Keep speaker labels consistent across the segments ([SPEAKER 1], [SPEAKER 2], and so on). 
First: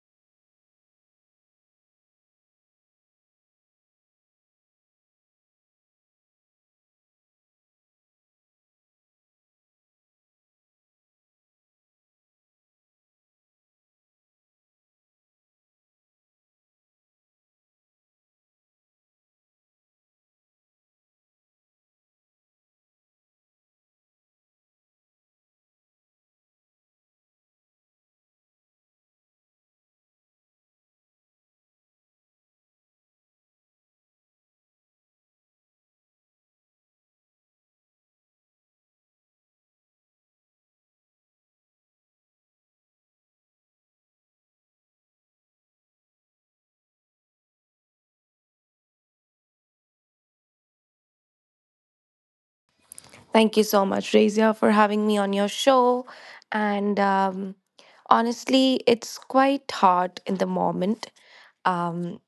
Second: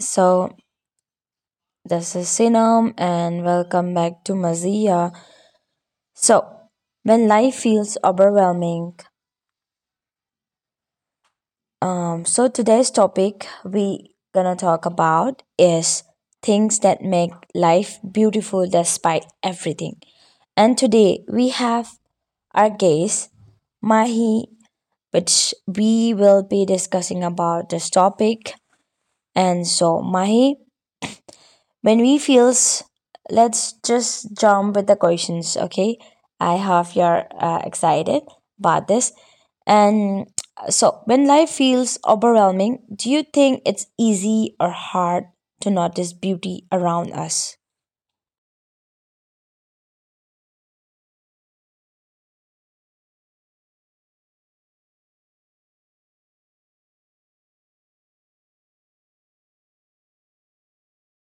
[SPEAKER 1] This is Sinam and welcome back to Mazia. So when life feels overwhelming, today's topic we gonna talk about is things that make life beautiful despite everything. And today we have our guest Mahi, which we will be discussing about this topic. And so Mahi, When we feels, let's just jump with the questions, okay? I hope you're excited about this. And when life feels overwhelming, do you think it's easy or hard to notice beauty around us?
[SPEAKER 2] Thank you so much, Razia, for having me on your show. And Honestly, it's quite hard in the moment. Um,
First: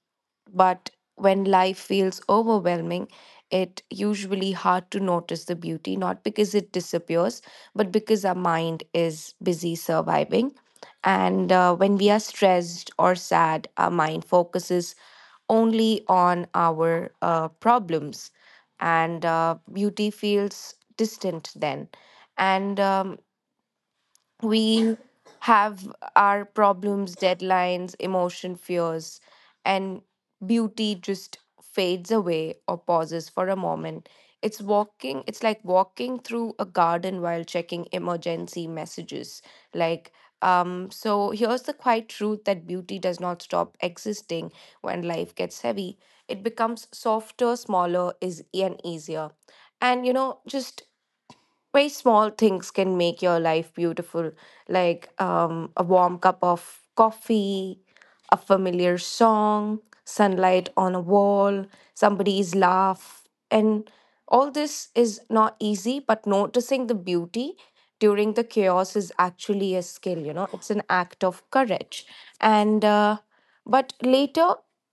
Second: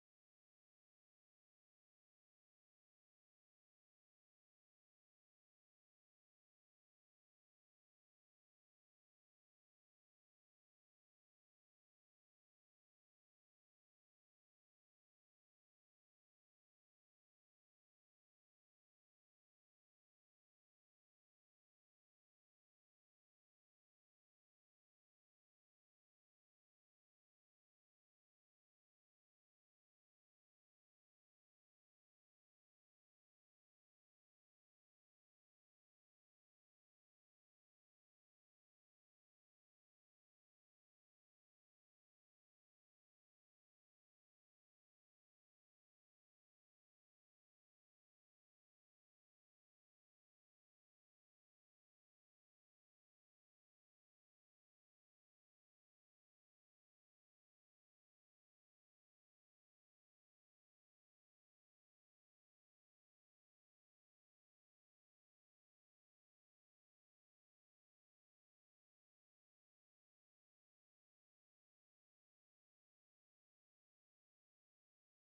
[SPEAKER 2] but when life feels overwhelming, it usually hard to notice the beauty, not because it disappears, but because our mind is busy surviving. And When we are stressed or sad, our mind focuses only on our problems, and beauty feels distant then. And We have our problems, deadlines, emotion, fears, and beauty just fades away or pauses for a moment. It's like walking through a garden while checking emergency messages. Like, so here's the quiet truth that beauty does not stop existing when life gets heavy. It becomes softer, smaller, is and easier. And you know, just very small things can make your life beautiful, like a warm cup of coffee, a familiar song, sunlight on a wall, somebody's laugh. And all this is not easy, but noticing the beauty during the chaos is actually a skill, you know, it's an act of courage. And But later,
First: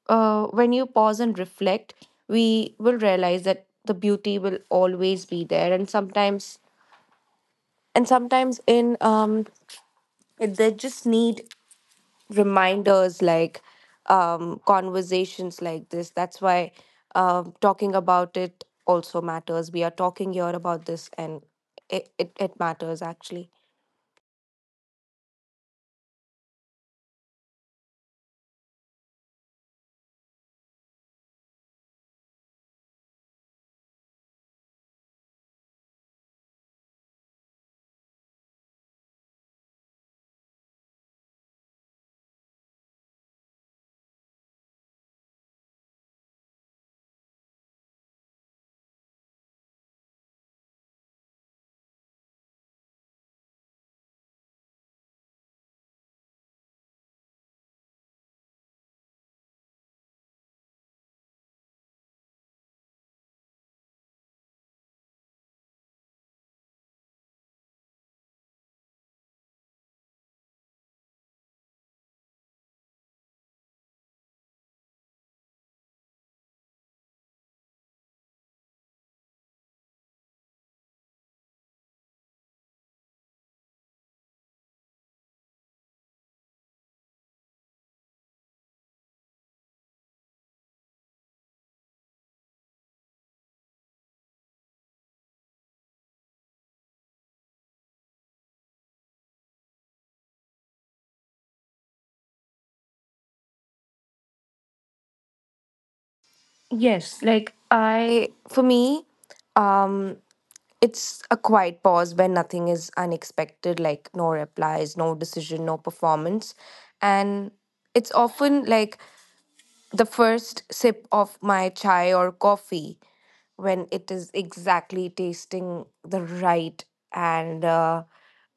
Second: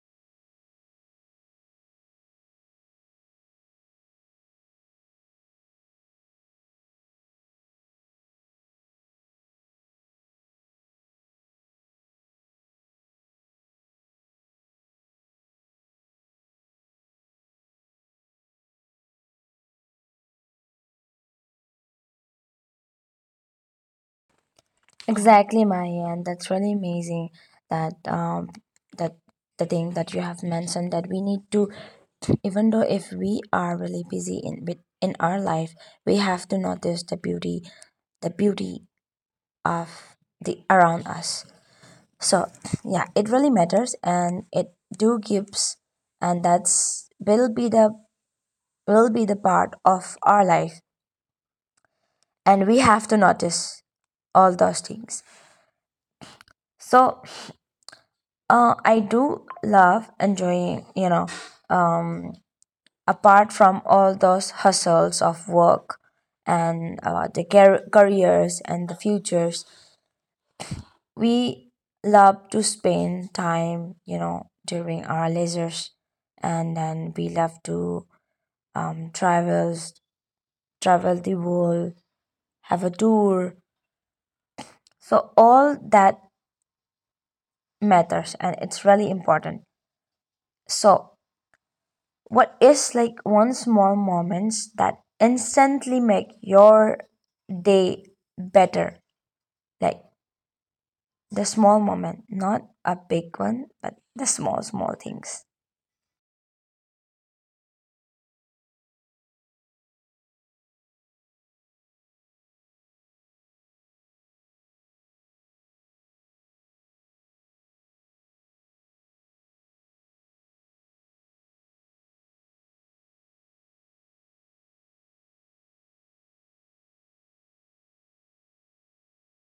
[SPEAKER 2] when you pause and reflect, we will realize that the beauty will always be there. And sometimes and sometimes in um they just need reminders, like conversations like this. That's why talking about it also matters. We are talking here about this, and it matters actually.
[SPEAKER 1] Exactly, Maya, and that's really amazing that that the thing that you have mentioned that we need to, even though if we are really busy in our life, we have to notice the beauty of the around us. So yeah, it really matters, and it do gives and that's will be the part of our life, and we have to notice all those things. So I do love enjoying, you know, apart from all those hustles of work and the careers and the futures. We love to spend time, you know, during our leisures, and then we love to travel, travel the world, have a tour. So all that matters, and it's really important. So, what is like one small moments that instantly make your day better? Like the small moment, not a big one, but the small small things.
[SPEAKER 2] Yes, like, I for me um it's a quiet pause when nothing is unexpected, like no replies, no decision, no performance. And it's often like the first sip of my chai or coffee, when it is exactly tasting the right. and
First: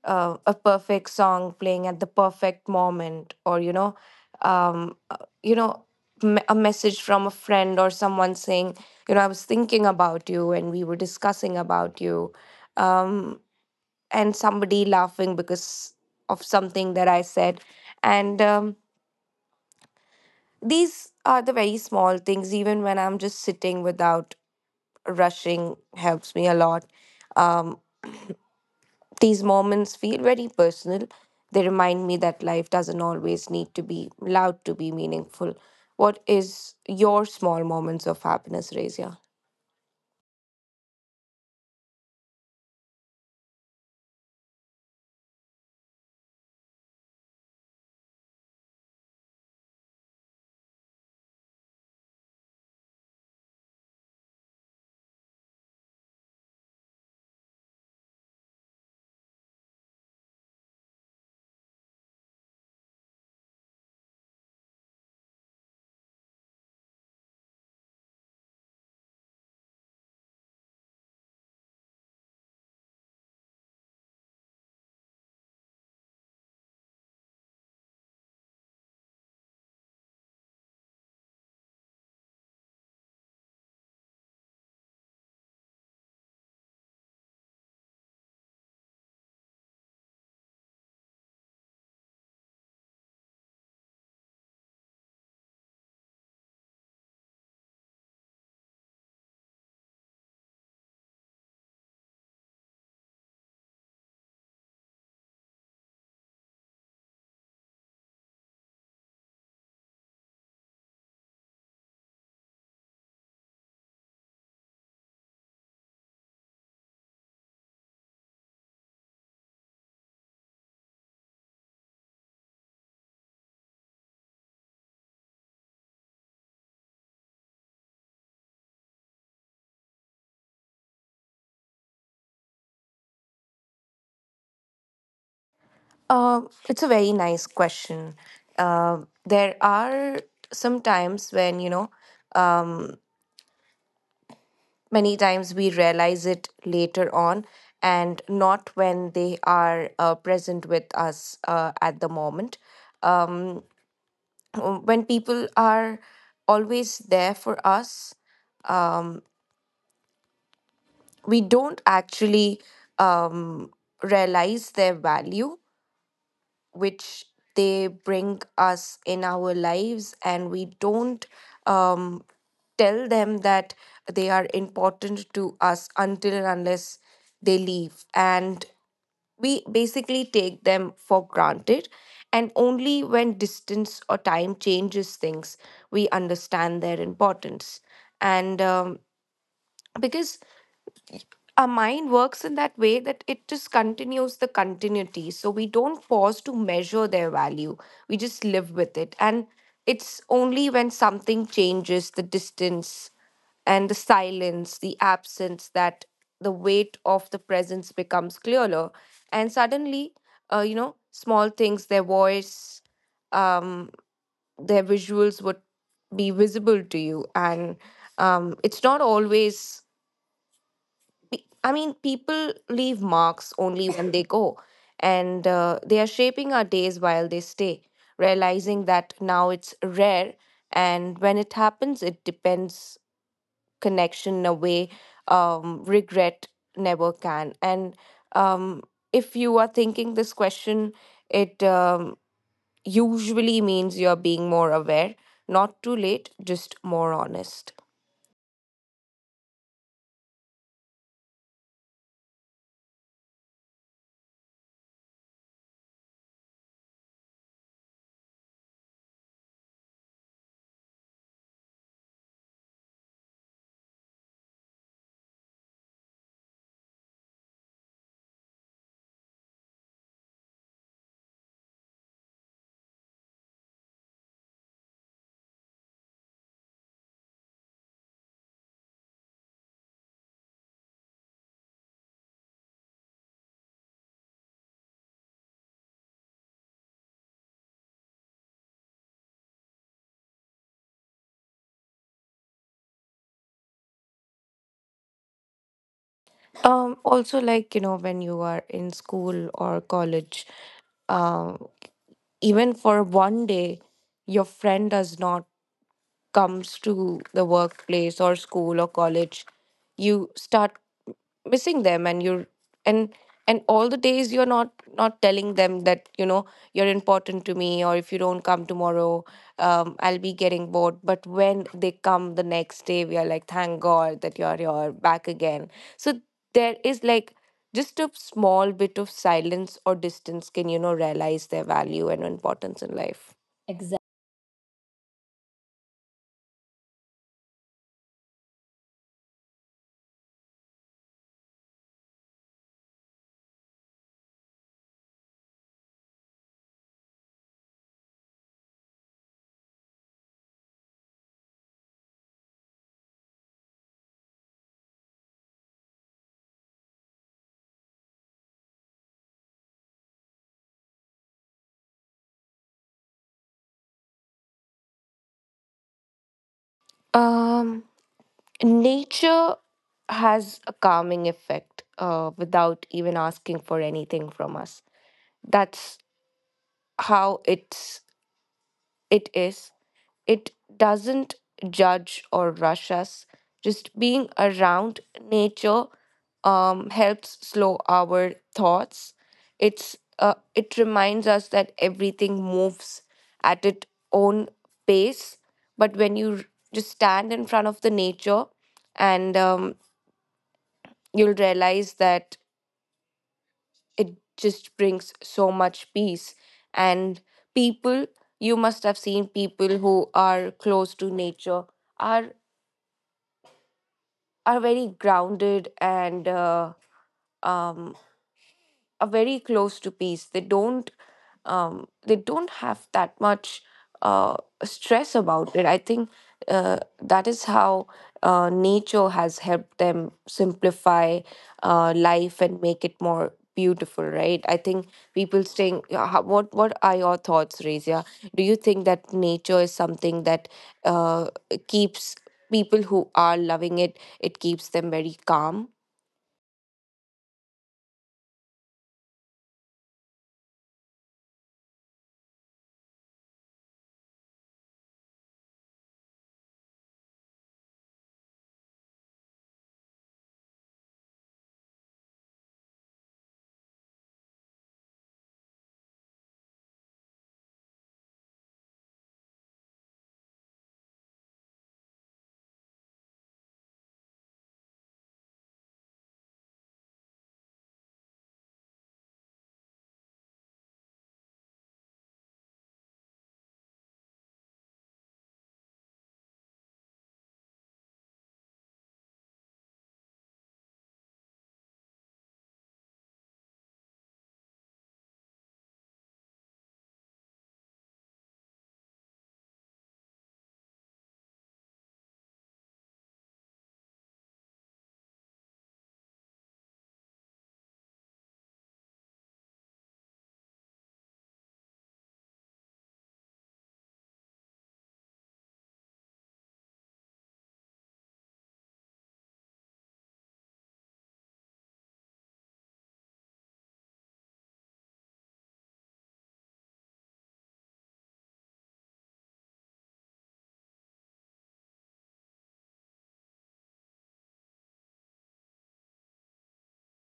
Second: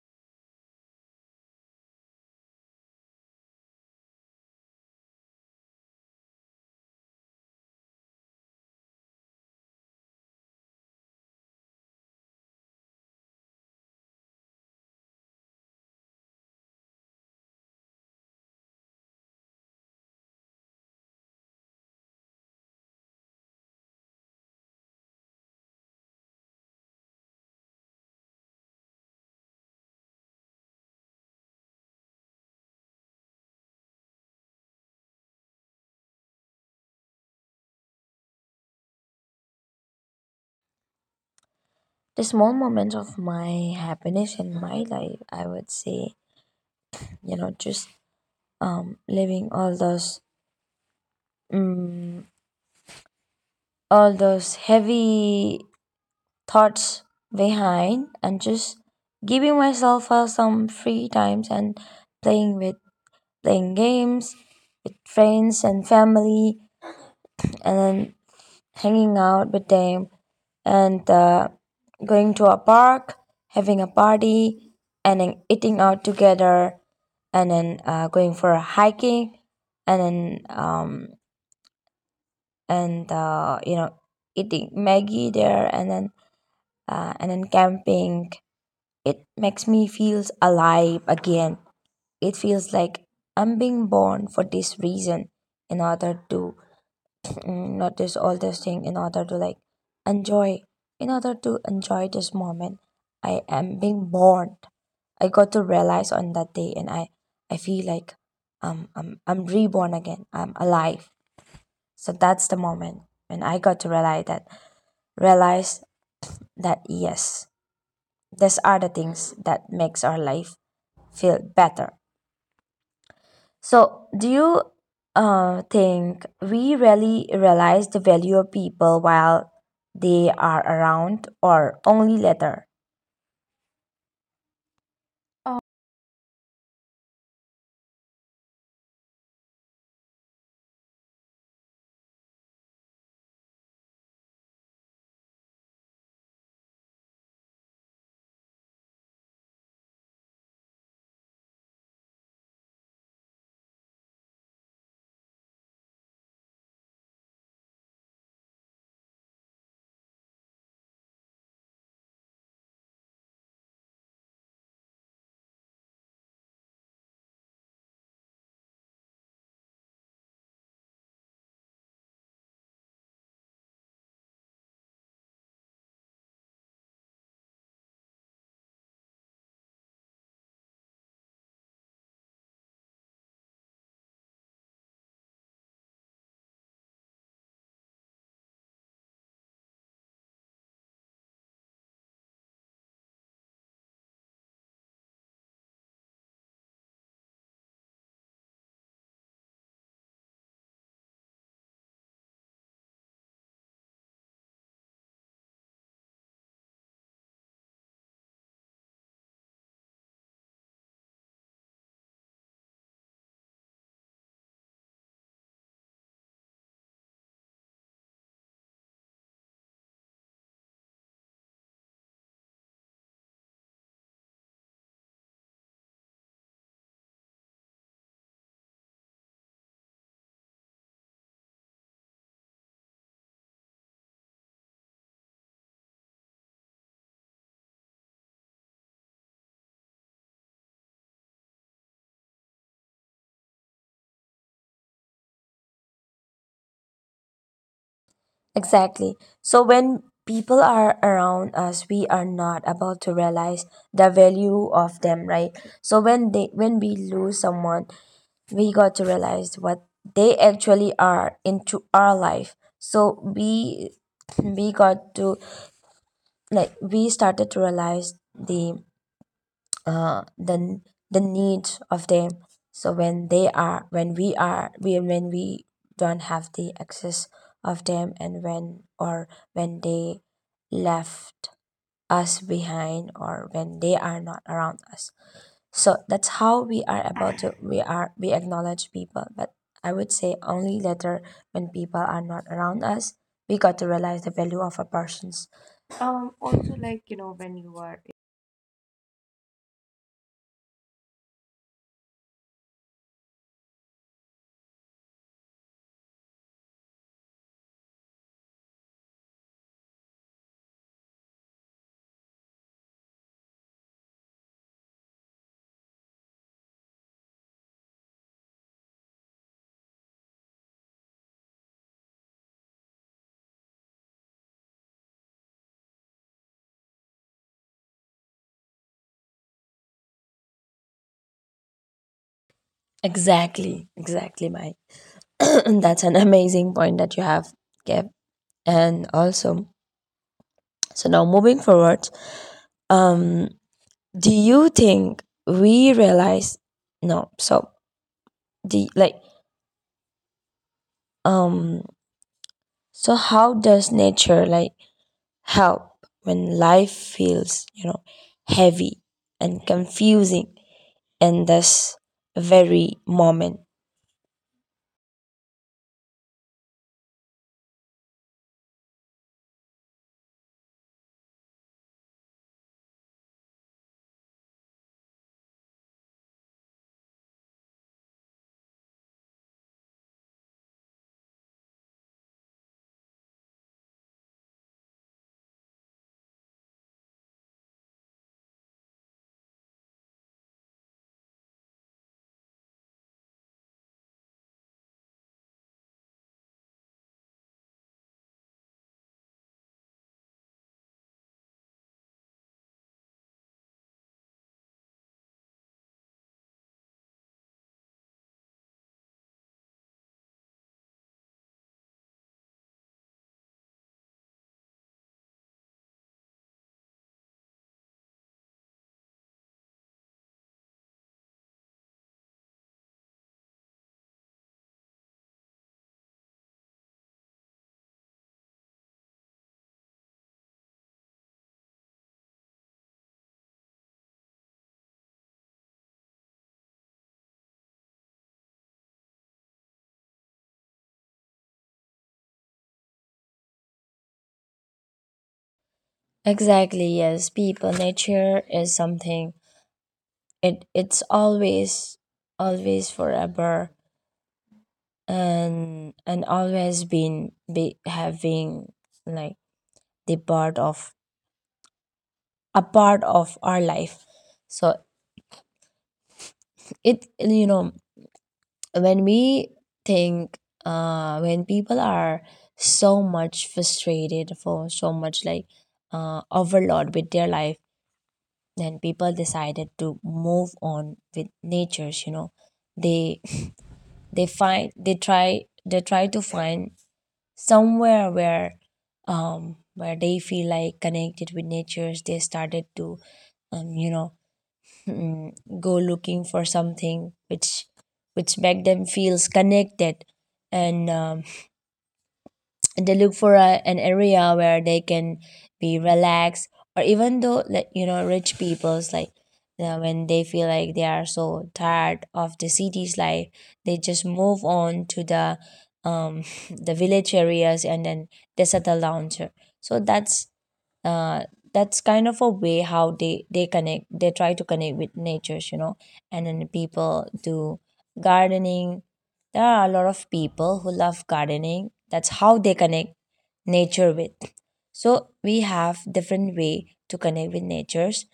[SPEAKER 2] A perfect song playing at the perfect moment, or you know, um, uh, you know a message from a friend or someone saying, you know, I was thinking about you and we were discussing about you. um, and somebody laughing because of something that I said. And These are the very small things. Even when I'm just sitting without rushing, helps me a lot. Um, these moments feel very personal. They remind me that life doesn't always need to be loud to be meaningful. What is your small moments of happiness, Razia?
[SPEAKER 1] The small moments of my happiness in my life, I would say, you know, just living all those, um, all those heavy thoughts behind, and just giving myself some free times and playing with playing games with friends and family, and then hanging out with them, and going to a park, having a party, and then eating out together, and then going for a hiking, and then um, and you know, eating Maggie there, and then camping. It makes me feels alive again. It feels like I'm being born for this reason, in order to, notice all these things, in order to like enjoy, in order to enjoy this moment I am being born. I got to realize on that day, and I feel like I'm reborn again, I'm alive. So that's the moment when I got to realize that, realize that yes, these are the things that makes our life feel better. So, do you think we really realize the value of people while they are around or only later? Oh.
[SPEAKER 2] It's a very nice question. There are some times when, you know, um, many times we realize it later on and not when they are present with us at the moment. um, when people are always there for us, we don't actually um, realize their value which they bring us in our lives, and we don't um, tell them that they are important to us until and unless they leave, and we basically take them for granted. And only when distance or time changes things, we understand their importance. And Because our mind works in that way that it just continues the continuity. So we don't pause to measure their value. We just live with it. And it's only when something changes, the distance and the silence, the absence, that the weight of the presence becomes clearer. And suddenly, you know, small things, their voice, um, their visuals would be visible to you. And it's not always I mean, people leave marks only when they go, and they are shaping our days while they stay. Realizing that now it's rare, and when it happens, it depends, connection away, regret never can. And um, if you are thinking this question, it usually means you're being more aware, not too late, just more honest.
[SPEAKER 1] Exactly. So, when people are around us, we are not about to realize the value of them, right? So, when we lose someone, we got to realize what they actually are into our life. So, we got to like we started to realize the uh, the the needs of them. So when they are, when we are, we when we don't have the access of them, and when, or when they left us behind, or when they are not around us. So that's how we are about to we are we acknowledge people, but I would say only later when people are not around us, we got to realize the value of a person's.
[SPEAKER 2] Also,
[SPEAKER 1] Also,
[SPEAKER 2] like,
[SPEAKER 1] like,
[SPEAKER 2] you
[SPEAKER 1] you
[SPEAKER 2] know,
[SPEAKER 1] know,
[SPEAKER 2] when
[SPEAKER 1] when
[SPEAKER 2] you
[SPEAKER 1] you
[SPEAKER 2] are
[SPEAKER 1] are.
[SPEAKER 2] in school or college, um, even for one day, your friend does not comes to the workplace or school or college, you start missing them. And you're, and and all the days you're not not telling them that, you know, you're important to me, or if you don't come tomorrow, I'll be getting bored. But when they come the next day, we are like, thank god that you're back again. So there is like just a small bit of silence or distance can, you know, realize their value and importance in life.
[SPEAKER 1] Exactly, exactly, Maya. That's an amazing point that you have, Kev. And also, so now moving forward, um, do you think we realize? No, so the like, um, so how does nature like help when life feels, you know, heavy and confusing in this very moment?
[SPEAKER 2] um Nature has a calming effect without even asking for anything from us. That's how it's, it is, it doesn't judge or rush us. Just being around nature helps slow our thoughts. It reminds us that everything moves at its own pace. But when just stand in front of the nature, and you'll realize that it just brings so much peace. And people, you must have seen people who are close to nature are are very grounded and um, are very close to peace. They don't have that much uh, stress about it. I think that is how nature has helped them simplify life and make it more beautiful, right? I think people staying. Yeah, what are your thoughts, Razia? Do you think that nature is something that uh, keeps people who are loving it? It keeps them very calm.
[SPEAKER 1] Exactly. Yes, people. Nature is something. It's always, always forever, and always been be having like the part of a part of our life. So, it, you know, when we think, when people are so much frustrated, for so much like overload with their life, then people decided to move on with natures, you know. they they find they try they try to find somewhere where, where they feel like connected with nature. They started to, um you know mm, go looking for something which, make them feels connected. And they look for a, an area where they can be relaxed. Or even though, like, you know, rich people's, like, you know, when they feel like they are so tired of the city's life, they just move on to the um the village areas, and then they settle down here. So uh, that's kind of a way how they connect they try to connect with natures, you know. And then people do gardening. There are a lot of people who love gardening. That's how they connect nature with. So we have different way to connect with natures.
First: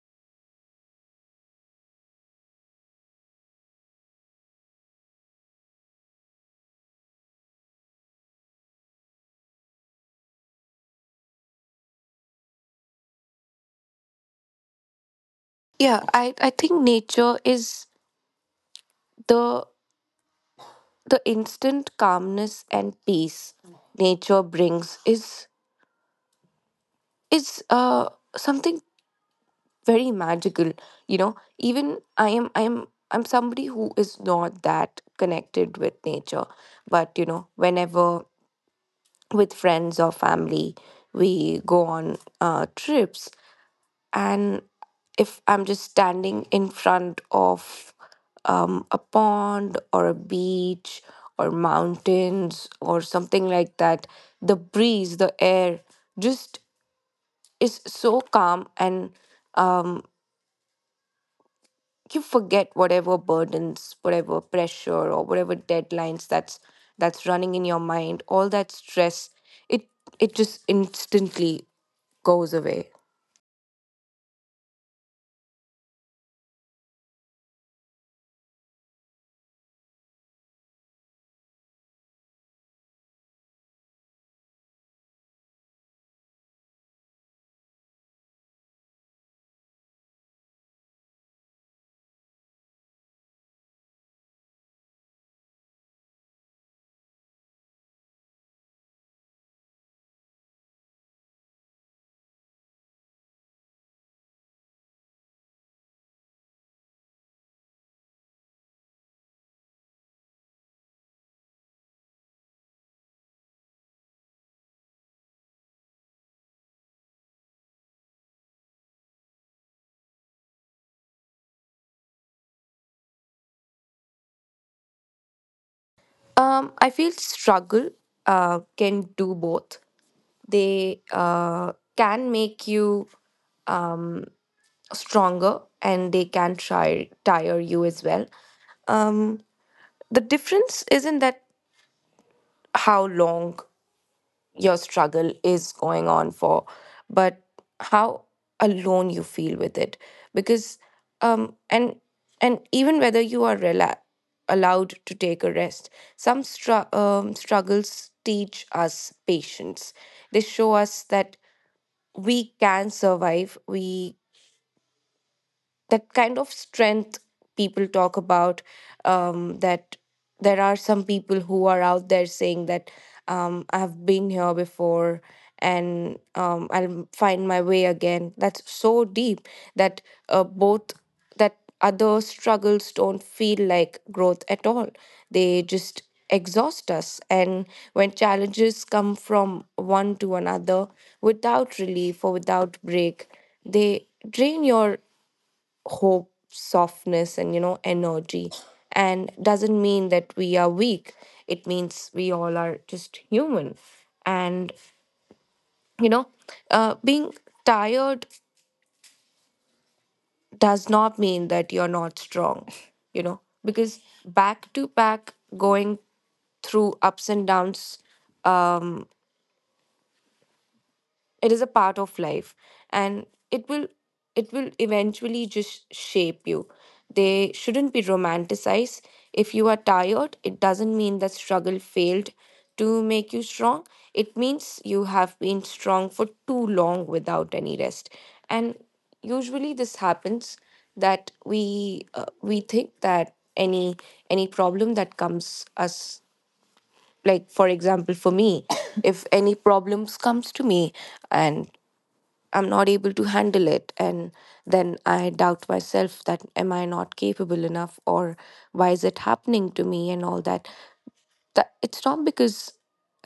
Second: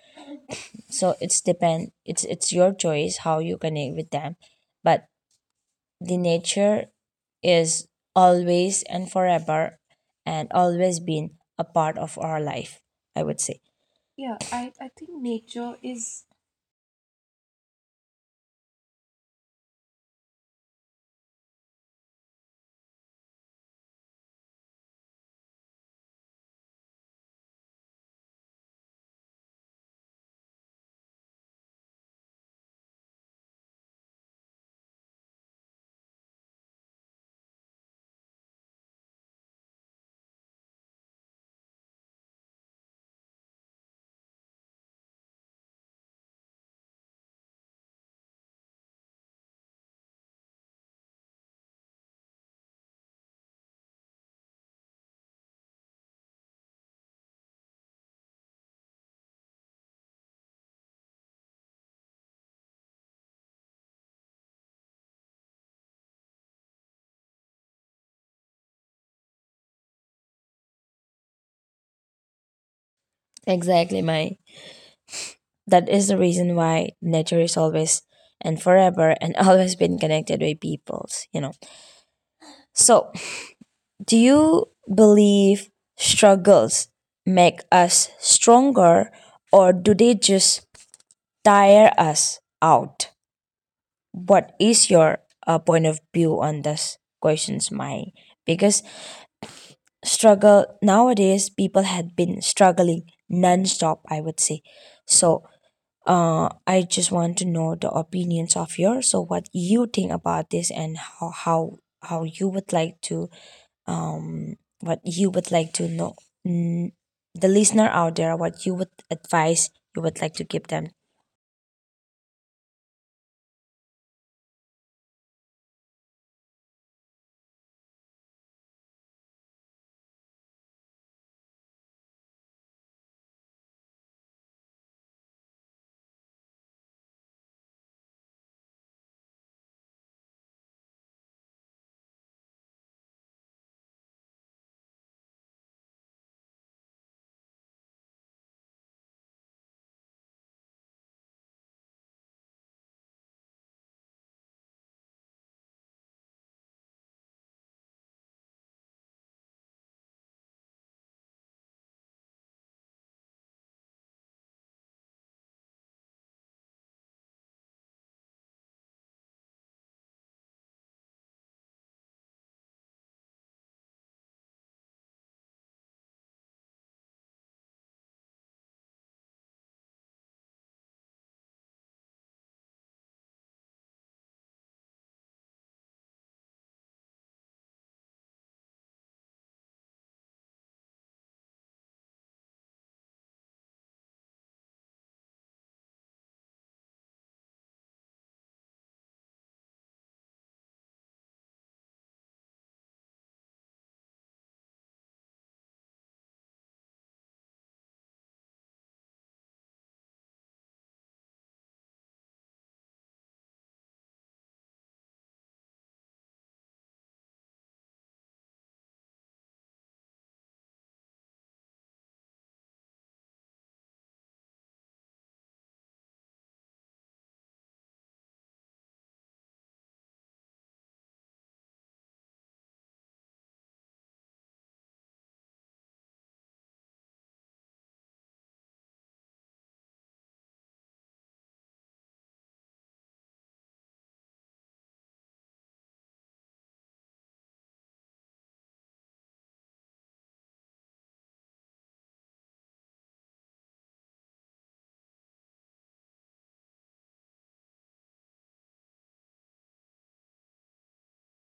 [SPEAKER 1] So it's depend it's your choice how you connect with them. But the nature is always and forever, and always been a part of our life, I would say.
[SPEAKER 2] Yeah, I think nature is the the instant calmness and peace nature brings is, is something very magical. You know, even I'm somebody who is not that connected with nature, but you know, whenever with friends or family we go on trips, and if I'm just standing in front of a pond or a beach or mountains or something like that, the breeze, the air, just is so calm. And um, you forget whatever burdens, whatever pressure or whatever deadlines that's running in your mind, all that stress, it it just instantly goes away.
[SPEAKER 1] Exactly, my. That is the reason why nature is always and forever, and always been connected with peoples, you know. So, do you believe struggles make us stronger, or do they just tire us out? What is your point of view on this questions, my? Because struggle nowadays, people had been struggling non-stop, I would say. So, I just want to know the opinions of yours. So, what you think about this, and how you would like to, what you would like to know, mm, the listener out there, what you would advise you would like to give them.
[SPEAKER 2] I feel struggle can do both. They can make you um, stronger, and they can try tire you as well. um, the difference isn't that how long your struggle is going on for, but how alone you feel with it. Because um, and and even whether you are allowed to take a rest, some struggles teach us patience. They show us that we can survive, we, that kind of strength people talk about, that there are some people who are out there saying that, I've been here before, and I'll find my way again. That's so deep, that both, that other struggles don't feel like growth at all. They just exhaust us. And when challenges come from one to another without relief or without break, they drain your hope, softness, and, you know, energy. And doesn't mean that we are weak. It means we all are just human. And you know, being tired does not mean that you're not strong, you know, because back to back going through ups and downs, um it is a part of life, and it will, it will eventually just shape you. They shouldn't be romanticized. If you are tired, it doesn't mean that struggle failed to make you strong. It means you have been strong for too long without any rest. And usually this happens, that we think that any problem that comes us, like for example for me, if any problems comes to me, and I'm not able to handle it. And then I doubt myself, that am I not capable enough, or why is it happening to me, and all that. That it's not because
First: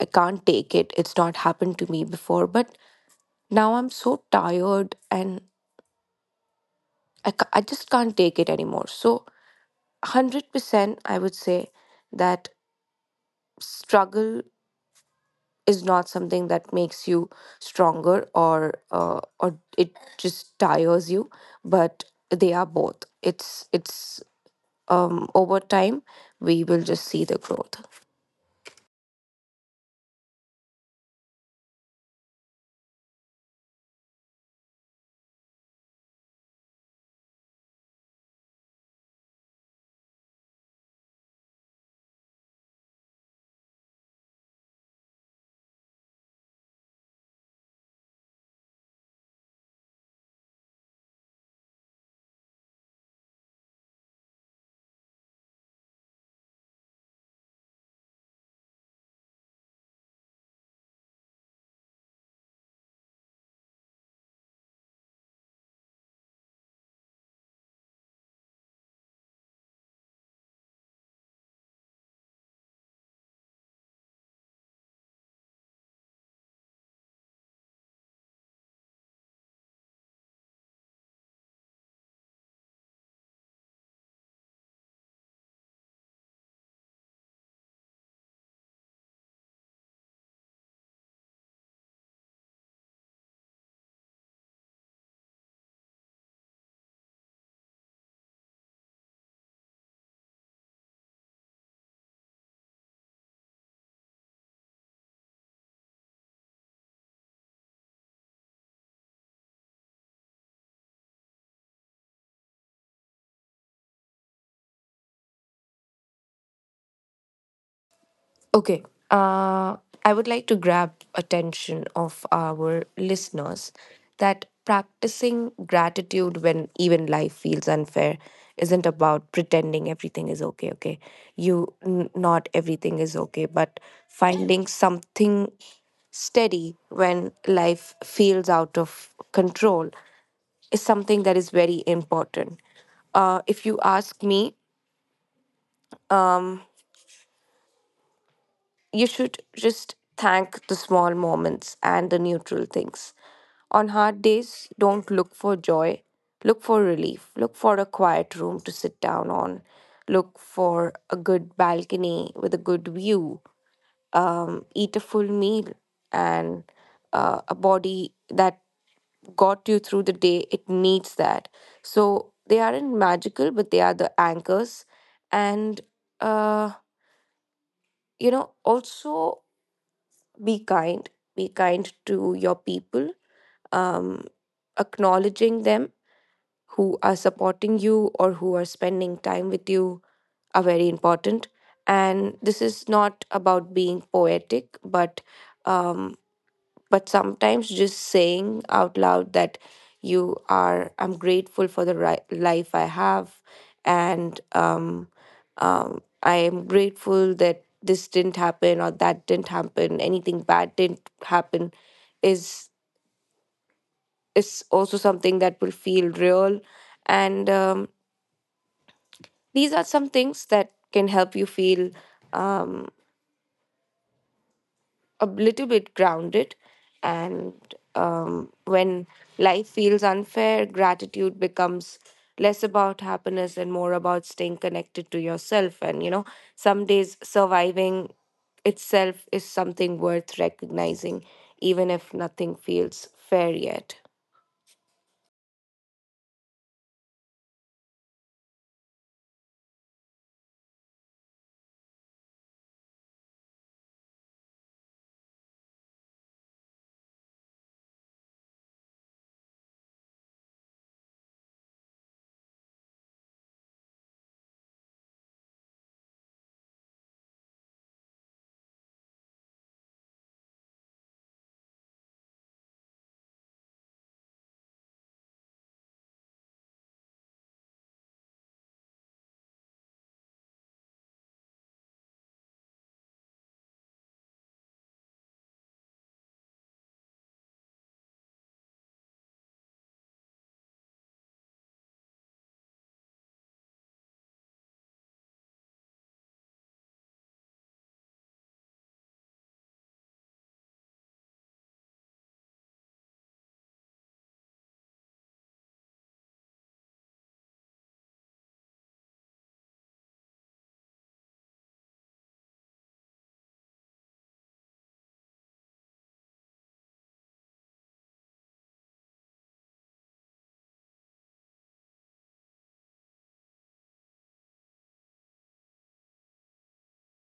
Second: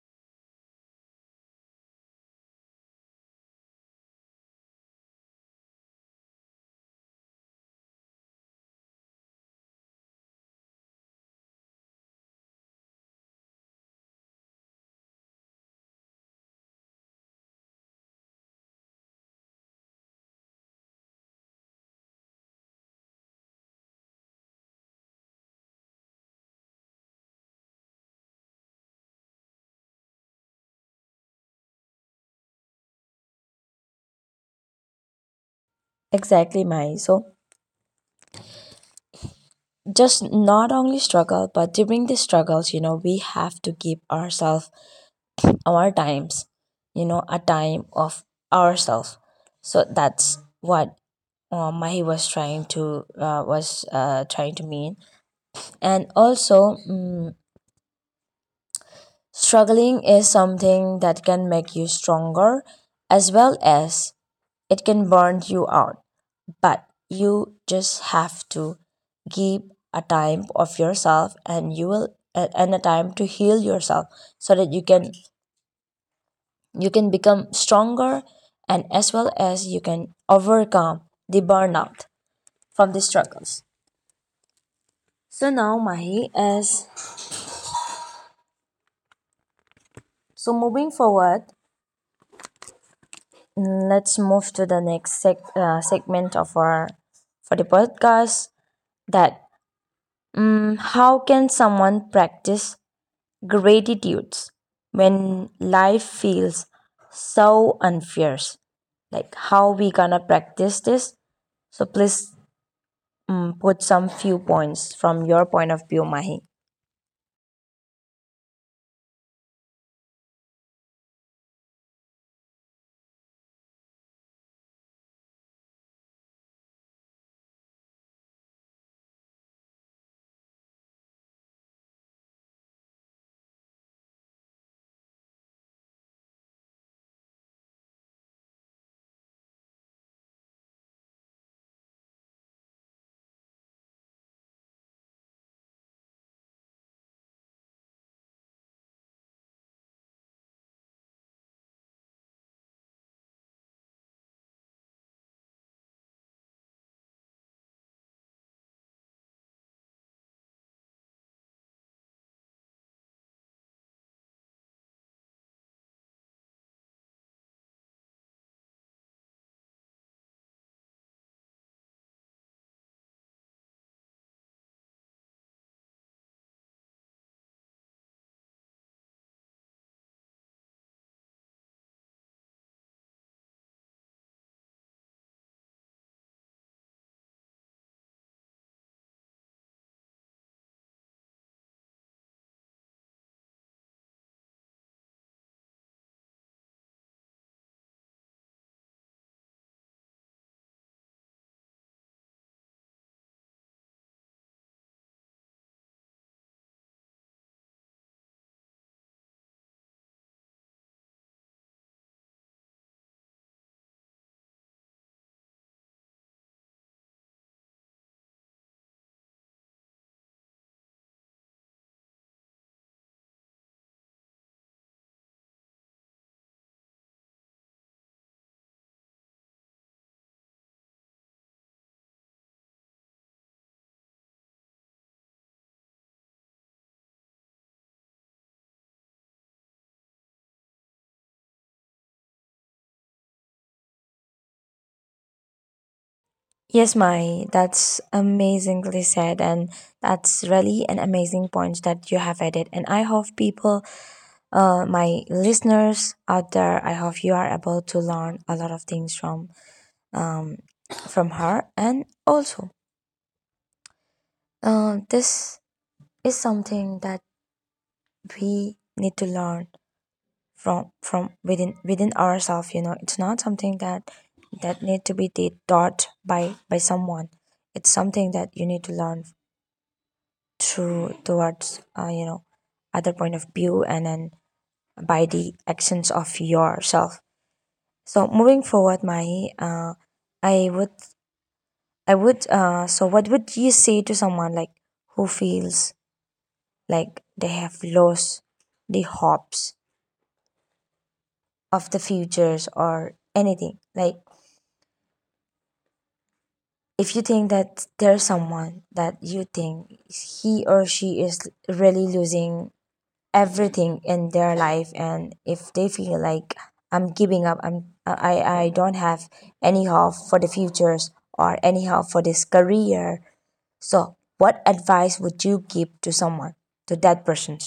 [SPEAKER 2] I can't take it. It's not happened to me before, but now I'm so tired, and I just can't take it anymore. So 100% I would say that struggle is not something that makes you stronger or it just tires you, but they are both. It's over time we will just see the growth.
[SPEAKER 1] Exactly, Mai. So, just not only struggle, but during the struggles, you know, we have to give ourselves our times, you know, a time of ourselves. So that's what, what he was trying to mean. And also, struggling is something that can make you stronger, as well as it can burn you out. But you just have to give a time of yourself, and and a time to heal yourself, so that you can, you can become stronger, and as well as you can overcome the burnout from the struggles. So now mahi as So moving forward, let's move to the next segment of our for the podcast. That, how can someone practice gratitudes when life feels so unfair? Like, how we gonna practice this? So please, put some few points from your point of view, Mahi.
[SPEAKER 2] Okay. Uh, I would like to grab attention of our listeners that practicing gratitude when even life feels unfair isn't about pretending everything is okay. Okay, you not everything is okay, but finding something steady when life feels out of control is something that is very important. If you ask me, you should just thank the small moments and the neutral things. On hard days, don't look for joy. Look for relief. Look for a quiet room to sit down on. Look for a good balcony with a good view. Eat a full meal, and a body that got you through the day. It needs that. So they aren't magical, but they are the anchors. And, uh, also, be kind, be kind to your people, um, acknowledging them who are supporting you or who are spending time with you are very important. And this is not about being poetic, um, but sometimes just saying out loud that you are I'm grateful for the life I have, and I am grateful that this didn't happen or that didn't happen, anything bad didn't happen is is also something that will feel real. And These are some things that can help you feel um, a little bit grounded. And When life feels unfair, gratitude becomes less about happiness and more about staying connected to yourself. And, you know, some days surviving itself is something worth recognizing, even if nothing feels fair yet.
[SPEAKER 1] Yes, Mahi, that's amazingly said, and that's really an amazing point that you have added. And I hope people, my listeners out there, I hope you are able to learn a lot of things from her. And also, this is something that we need to learn from, within, ourselves. You know, it's not something that, need to be taught by, someone. It's something that you need to learn through towards, you know, other point of view, and then by the actions of yourself. So moving forward, Mahi, I would, I would. So what would you say to someone like who feels like they have lost the hopes of the futures or anything? Like, if you think that there's someone that you think he or she is really losing everything in their life, and if they feel like I'm giving up, I don't have any hope for the futures or any hope for this career. So, what advice would you give to someone, to that person?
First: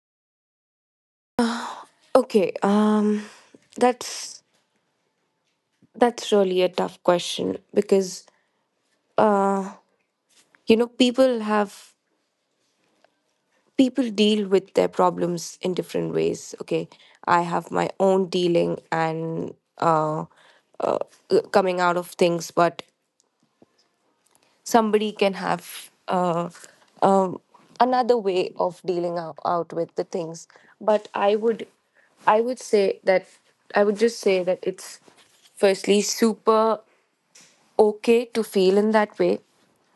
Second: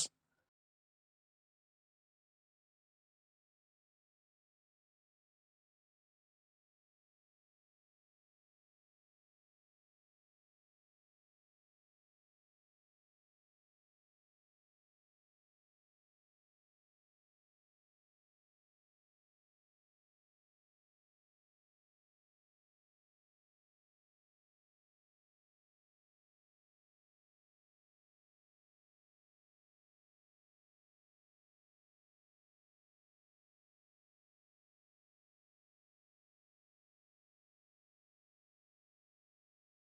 [SPEAKER 2] Okay. That's that's really a tough question because uh, you know, people have, people deal with their problems in different ways. Okay, I have my own dealing and uh, coming out of things, but somebody can have um, another way of dealing out, out with the things. But I would say that, I would just say that it's firstly super okay to feel in that way.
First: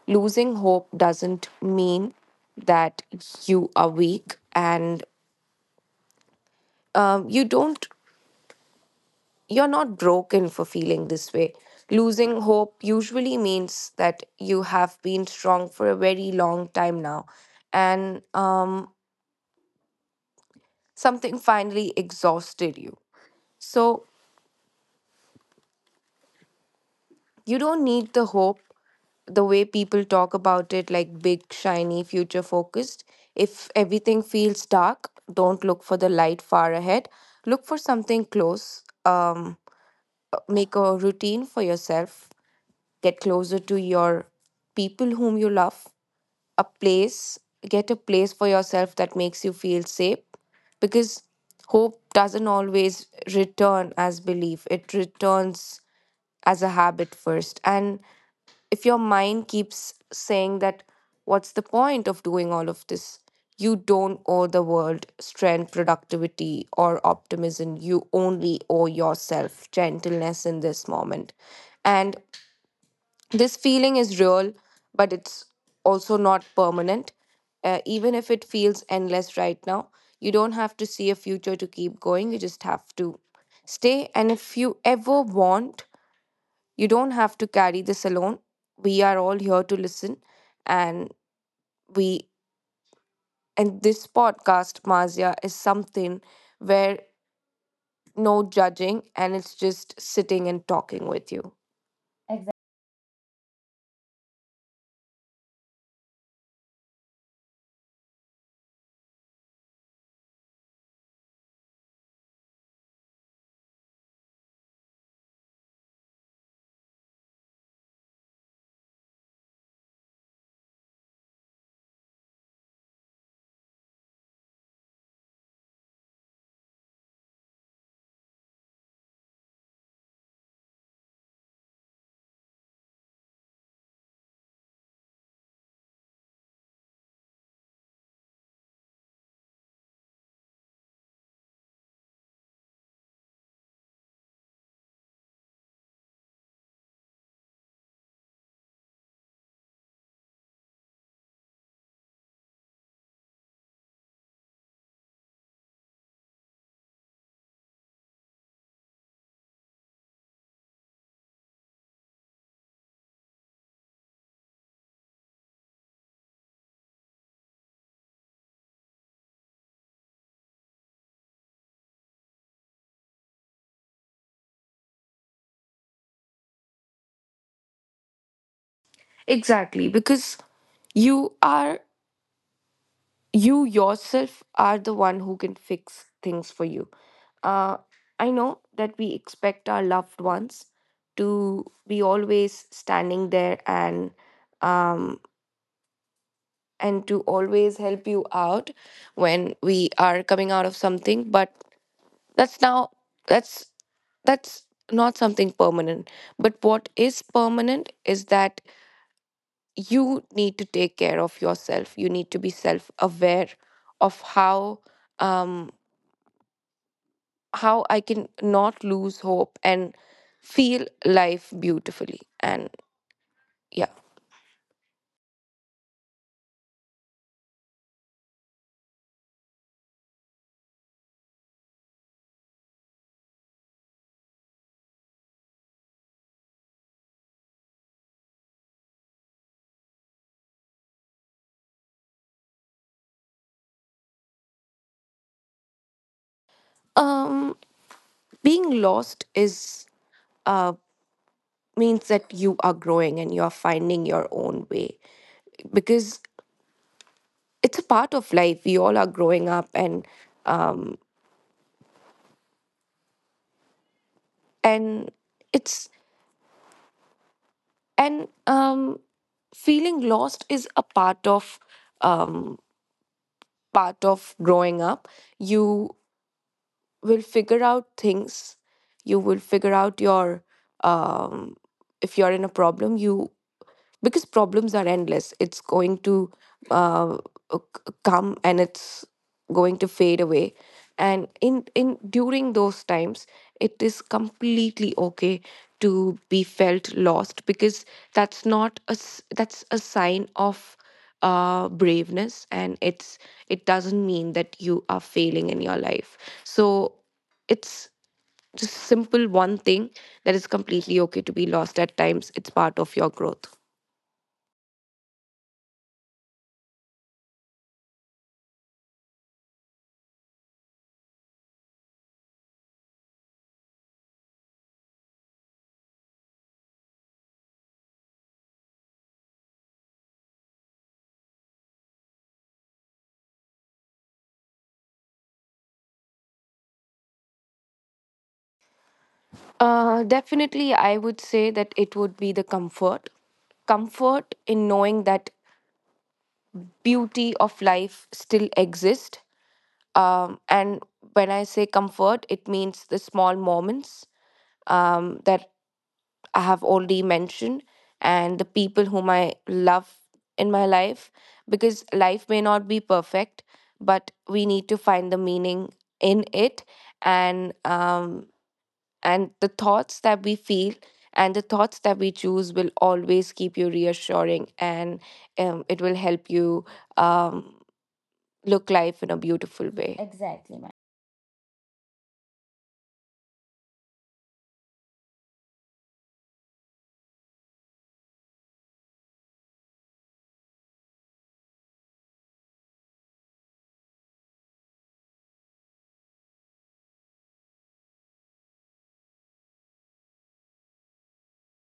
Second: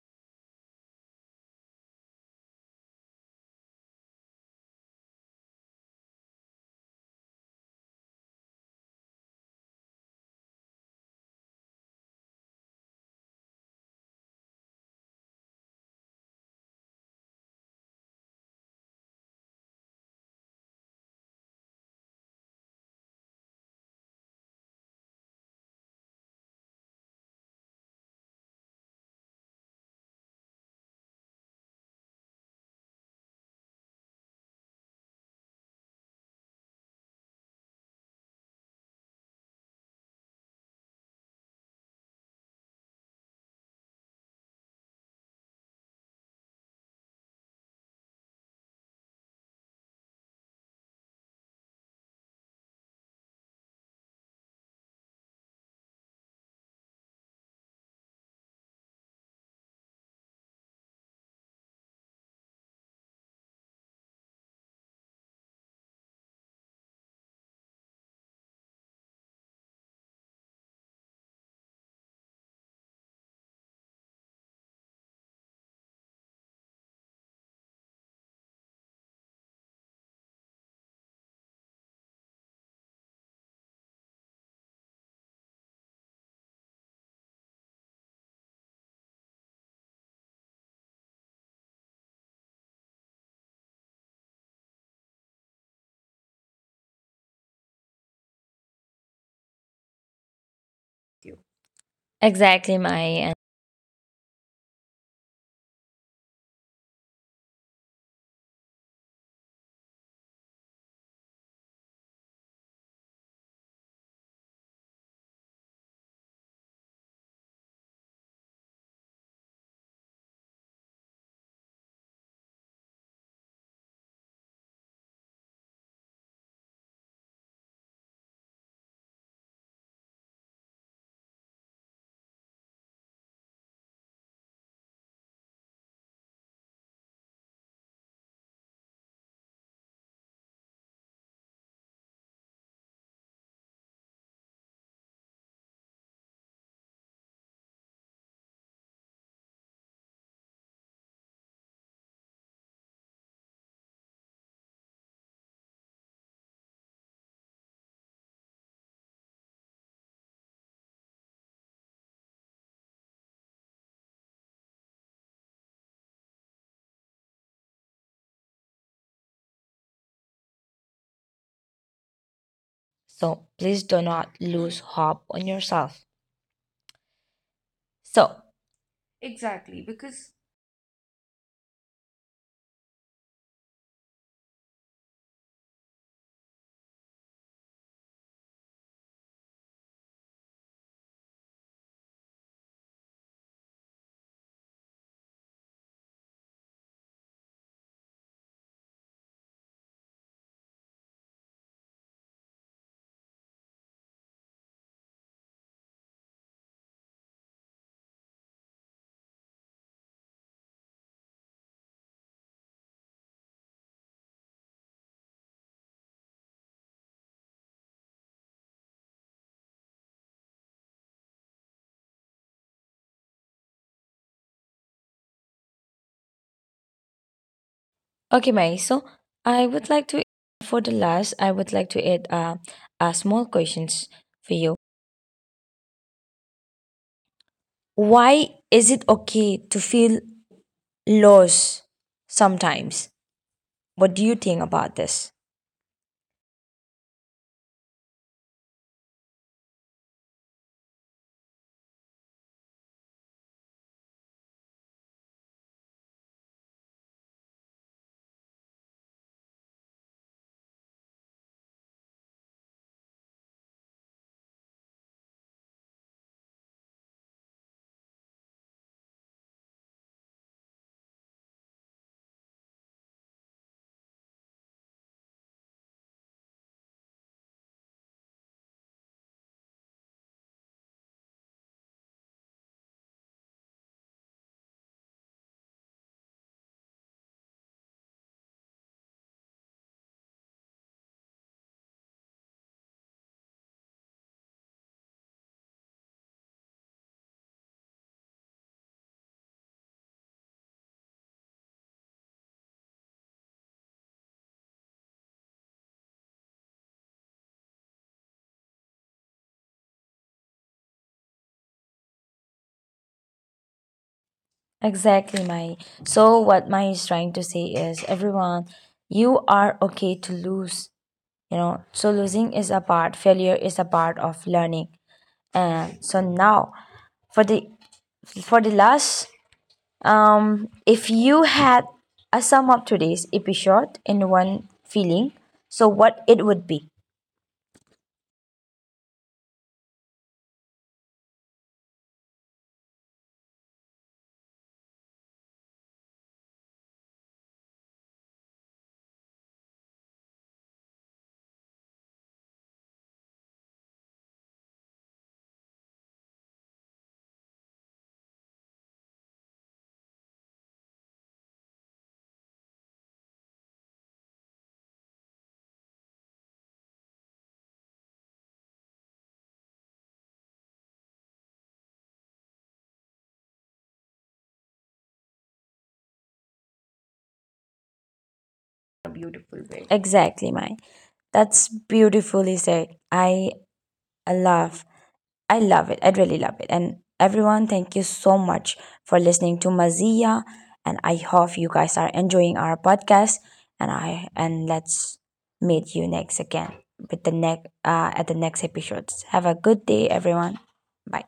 [SPEAKER 2] Losing hope doesn't mean that you are weak, and you don't, you're not broken for feeling this way. Losing hope usually means that you have been strong for a very long time now, and something finally exhausted you. So you don't need the hope the way people talk about it, like big shiny future focused. If everything feels dark, don't look for the light far ahead, look for something close. Make a routine for yourself, get closer to your people whom you love. A place, get a place for yourself that makes you feel safe, because hope doesn't always return as belief, it returns as a habit first. And if your mind keeps saying that what's the point of doing all of this, you don't owe the world strength, productivity or optimism, you only owe yourself gentleness in this moment. And this feeling is real, but it's also not permanent. Even if it feels endless right now, you don't have to see a future to keep going. You just have to stay. And if you ever want, you don't have to carry this alone. We are all here to listen, and we and this podcast, Mazia, is something where no judging, and it's just sitting and talking with you.
[SPEAKER 1] Exactly, Mai. And so, please do not lose hope on yourself. So,
[SPEAKER 2] Exactly, because you are you yourself are the one who can fix things for you. Uh, I know that we expect our loved ones to be always standing there um, and to always help you out when we are coming out of something, but that's now that's that's not something permanent. But what is permanent is that you need to take care of yourself. You need to be self aware of how. Um, how I can not lose hope and feel life beautifully. And yeah.
[SPEAKER 1] okay, Mai. So, I would like to, for the last, I would like to add a small questions for you. Why is it okay to feel lost sometimes? What do you think about this?
[SPEAKER 2] um, Being lost is, uh, means that you are growing and you're finding your own way, because it's a part of life. We all are growing up, um, and it's and feeling lost is a part of, um, part of growing up. You will figure out things, you will figure out your um, if you're in a problem, you, because problems are endless, it's going to uh, come, and it's going to fade away. And in during those times it is completely okay to be felt lost, because that's not a that's a sign of braveness, and it's, it doesn't mean that you are failing in your life. So it's just simple one thing, that is completely okay to be lost at times, it's part of your growth.
[SPEAKER 1] Exactly, Mai. So, what Mai is trying to say is, everyone, you are okay to lose, you know. So losing is a part, failure is a part of learning. And so now, for the for the last, um if you had a sum up today's episode in one feeling, so what it would be.
[SPEAKER 2] Definitely, I would say that it would be the comfort. Comfort in knowing that beauty of life still exists. And when I say comfort, it means the small moments that I have already mentioned, and the people whom I love in my life. Because life may not be perfect, but we need to find the meaning in it. And um, And the thoughts that we feel and the thoughts that we choose will always keep you reassuring, and it will help you um, look life in a beautiful way.
[SPEAKER 1] Exactly, mine. That's beautifully said. I love I love it. I really love it. And everyone, thank you so much for listening to Mazia. And I hope you guys are enjoying our podcast. And let's meet you next again with the next at the next episodes. Have a good day, everyone. Bye.